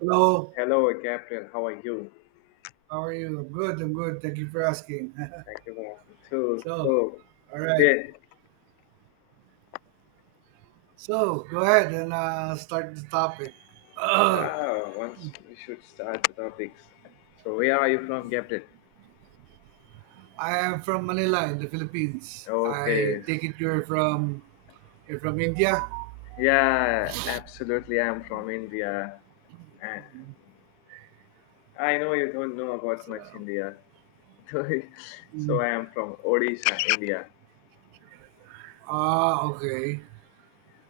Hello, Hello, Gabriel. How are you? how are you? I'm good, I'm good. Thank you for asking. Thank you for two. so, Oh, all right. yeah. So, go ahead and start the topic. I Ah, once we should start the topics. So, where are you from, Gabriel? am from Manila in the Philippines. Okay. I take s- it you're from India. Yeah, absolutely. I'm from India, and I know you don't know about much So, India. So mm, I am from Odisha, India. Okay.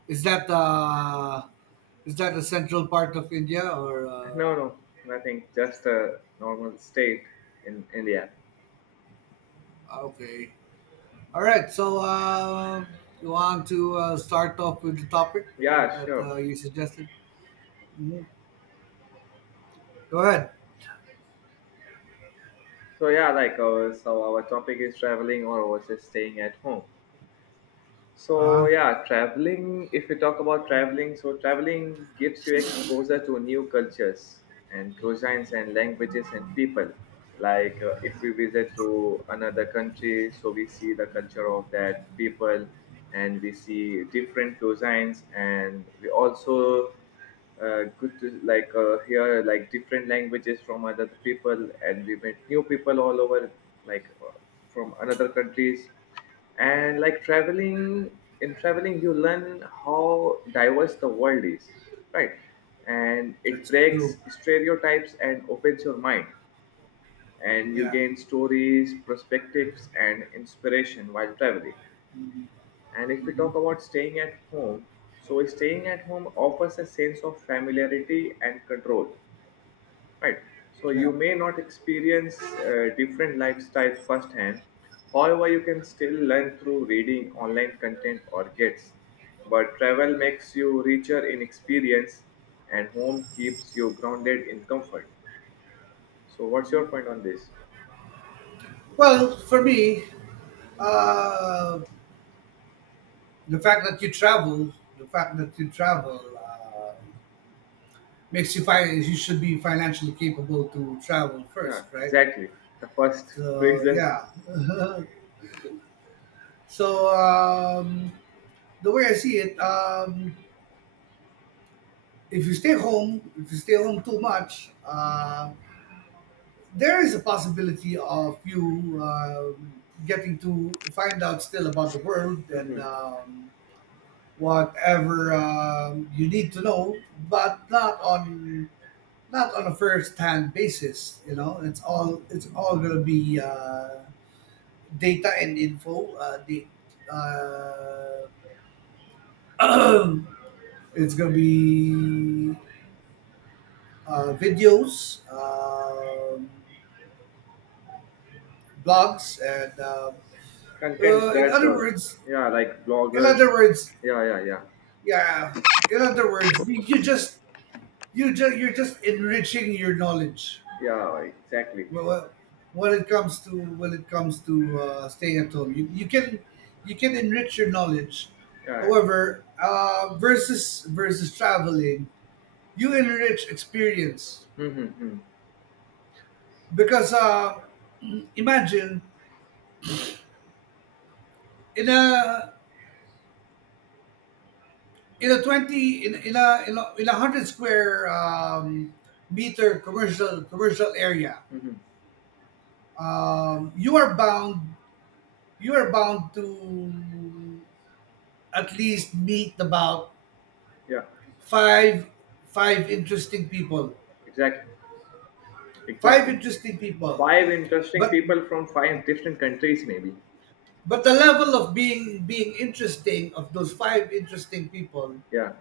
Is that uh, is that the central part of India or No, no, nothing. Just a normal state in India. ah, okay? All right. You want to start off with the topic Yeah, that sure. You suggested? Mhm. Go ahead. So yeah, so our topic is traveling or was it staying at home. So Uh, yeah, traveling. If we talk about traveling, so traveling gives you exposure to new cultures and cuisines and languages and people. If we visit to another country, so we see the culture of that people, and we see different cuisines, and we also good to hear like different languages from other people, and we met new people all over like uh, from another countries. And like traveling, in traveling you learn how diverse the world is, right? And it It's breaks slow. stereotypes and opens your mind, and you Yeah. gain stories, perspectives and inspiration while traveling. And if we Hmm. talk about staying at home, so staying at home offers a sense of familiarity and control, right? So Yeah. you may not experience different lifestyle firsthand. However, you can still learn through reading online content or gets. But travel makes you richer in experience, and home keeps you grounded in comfort. So, what's your point on this? Well, for me, uh, the fact that you travel uh, makes you you should be financially capable to travel Yeah, first, right? exactly. The first So reason. yeah. so um, the way I see it, if you stay home too much, there is a possibility of you getting to find out still about the world and whatever you need to know, but not on not on a first-hand basis. You know, it's all gonna be data and info. The uh, it's gonna be videos, blogs, and Contents in that other words. yeah, like In bloggers. other words, Yeah, yeah. In other words, you just you're just enriching your knowledge. yeah exactly. Well, when it comes to when it comes to staying at home, you can enrich your knowledge. Yeah. However, versus traveling, you enrich experience Mm-hmm. because imagine in a in a 20 in, in a in a, in a 100 square meter commercial area. Mm-hmm. You are bound you are bound to at least meet about Yeah, five five interesting people. exactly. five Exactly. interesting people Five interesting but people from five different countries maybe. The level of being interesting of those five interesting people Yeah.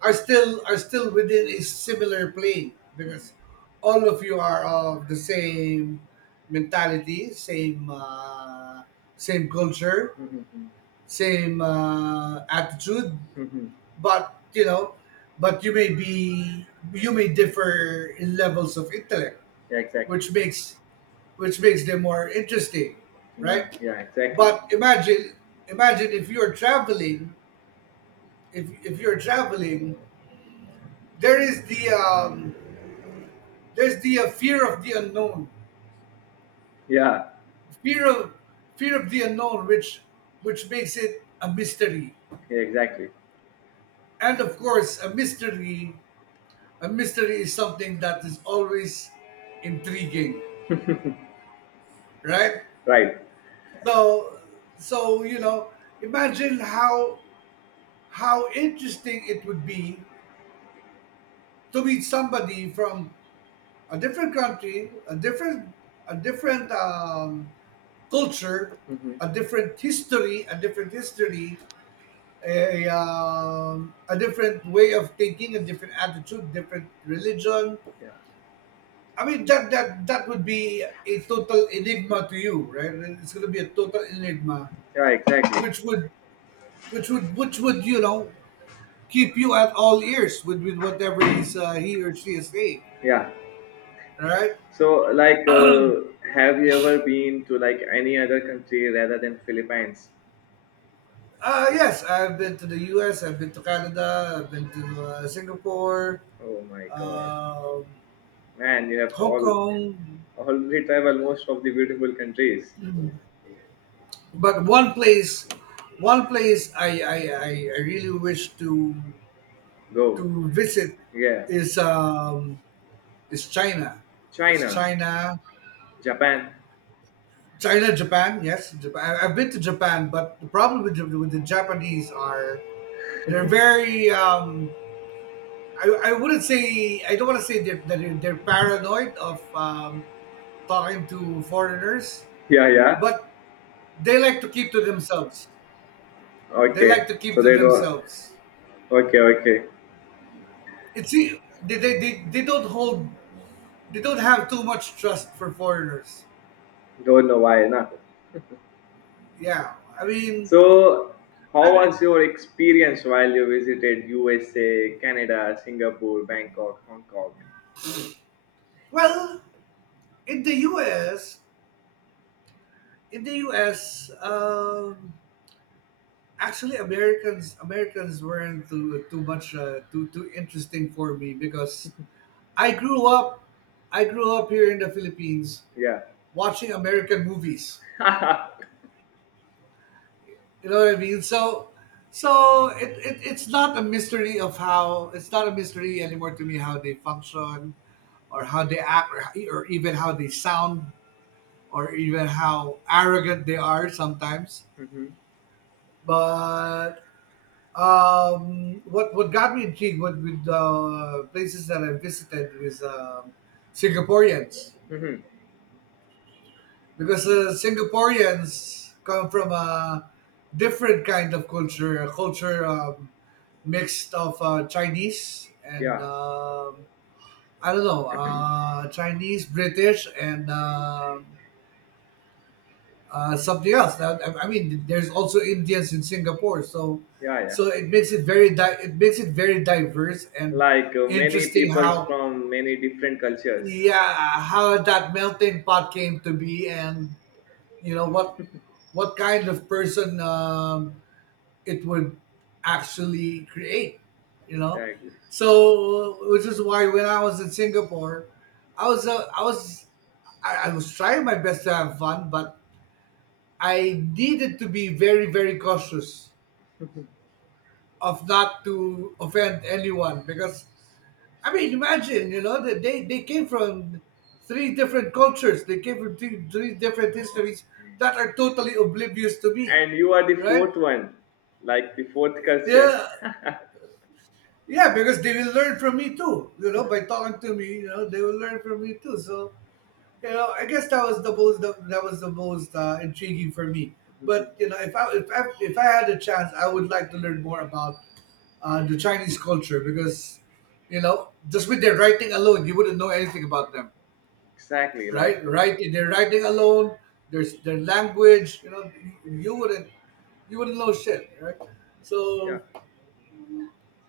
are still within a similar plane, because all of you are of the same mentality, same same culture, Mm-hmm. same attitude. Mm-hmm. But you know, but you may be, you may differ in levels of intellect, Yeah, exactly. which makes, which makes them more interesting, yeah right? yeah exactly. But imagine, if you're traveling, if you're traveling, there is the there's the fear of the unknown, Yeah. fear of fear of the unknown which makes it a mystery. Yeah, exactly. And of course a mystery, a mystery is something that is always intriguing, right? Right. So, so you know, imagine how interesting it would be to meet somebody from a different country, a different, a different culture, Mm-hmm. a different history, a different way of thinking, a different attitude, different religion. yeah I mean, that would be a total enigma to you, right? It's going to be a total enigma, yeah, exactly. which would, which would, you know, keep you at all ears with whatever he or she is saying. Yeah. All right. So like uh, have you ever been to like any other country rather than Philippines? Uh, yes, I've been to the US, I've been to Canada, I've been to Singapore, Oh my God, um, man! You have Hong all Kong. already traveled most of the beautiful countries. But one place, I really wish Go, to visit yeah, is is china is China, China. Japan. China, Japan, yes, Japan. I- have been to Japan, but with the Japanese, are they're very. I wouldn't say, I don't want to say they're paranoid of talking to foreigners, Yeah, yeah. but they like to keep to themselves. They Okay, like to so keep to they don't. themselves. Okay, okay. They don't hold, they don't have too much trust for foreigners. Don't know why, nah. Yeah, So, I how mean, was your experience while you visited USA, Canada, Singapore, Bangkok, Hong Kong? well, in the U.S. in the U.S., actually, Americans weren't too much too interesting for me, because I grew up I grew up here in the Philippines Yeah. watching American movies. You know what I mean? So, so it's not a mystery anymore to me how they function, or how they act, or even how they sound, or even how arrogant they are sometimes. Hmm. But what got me intrigued with places that I visited was Singaporeans, Hmm. because Singaporeans come from a different kind of culture, a culture mixed of Chinese and Yeah, I don't know Chinese, British, and something else. Now, I mean, there's also Indians in Singapore. So, yeah, yeah. so it makes it very it makes it very diverse and Many interesting peoples how, from many different cultures. yeah, how that melting pot came to be, and you know what kind of person it would actually create, you know. Exactly. So, which is why when I was in Singapore, I was, I was trying my best to have fun, but I needed to be very, very cautious of not to offend anyone because, I mean, imagine, you know, that they came from three different cultures, they came from three different histories that are totally oblivious to me, And you are the right? fourth one, like the fourth culture. Yeah, yeah, because they will learn from me too. You know, by talking to me, you know, they will learn from me too. So you know, I guess that was the most that was the most intriguing for me. But you know, if I had a chance, I would like to learn more about the Chinese culture because, you know, just with their writing alone, you wouldn't know anything about them, Exactly, right? Right, their writing alone, their language, you know, you wouldn't you wouldn't know shit, right? yeah. So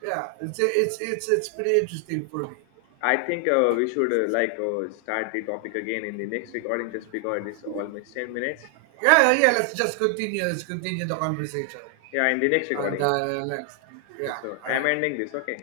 yeah, it's pretty interesting for me. I think we should, start the topic again in the next recording just because it's almost 10 minutes. Yeah, yeah. Let's just continue. Let's continue the conversation. Yeah, in the next And recording. Next, Okay, yeah, so all I'm ending right. this. Okay.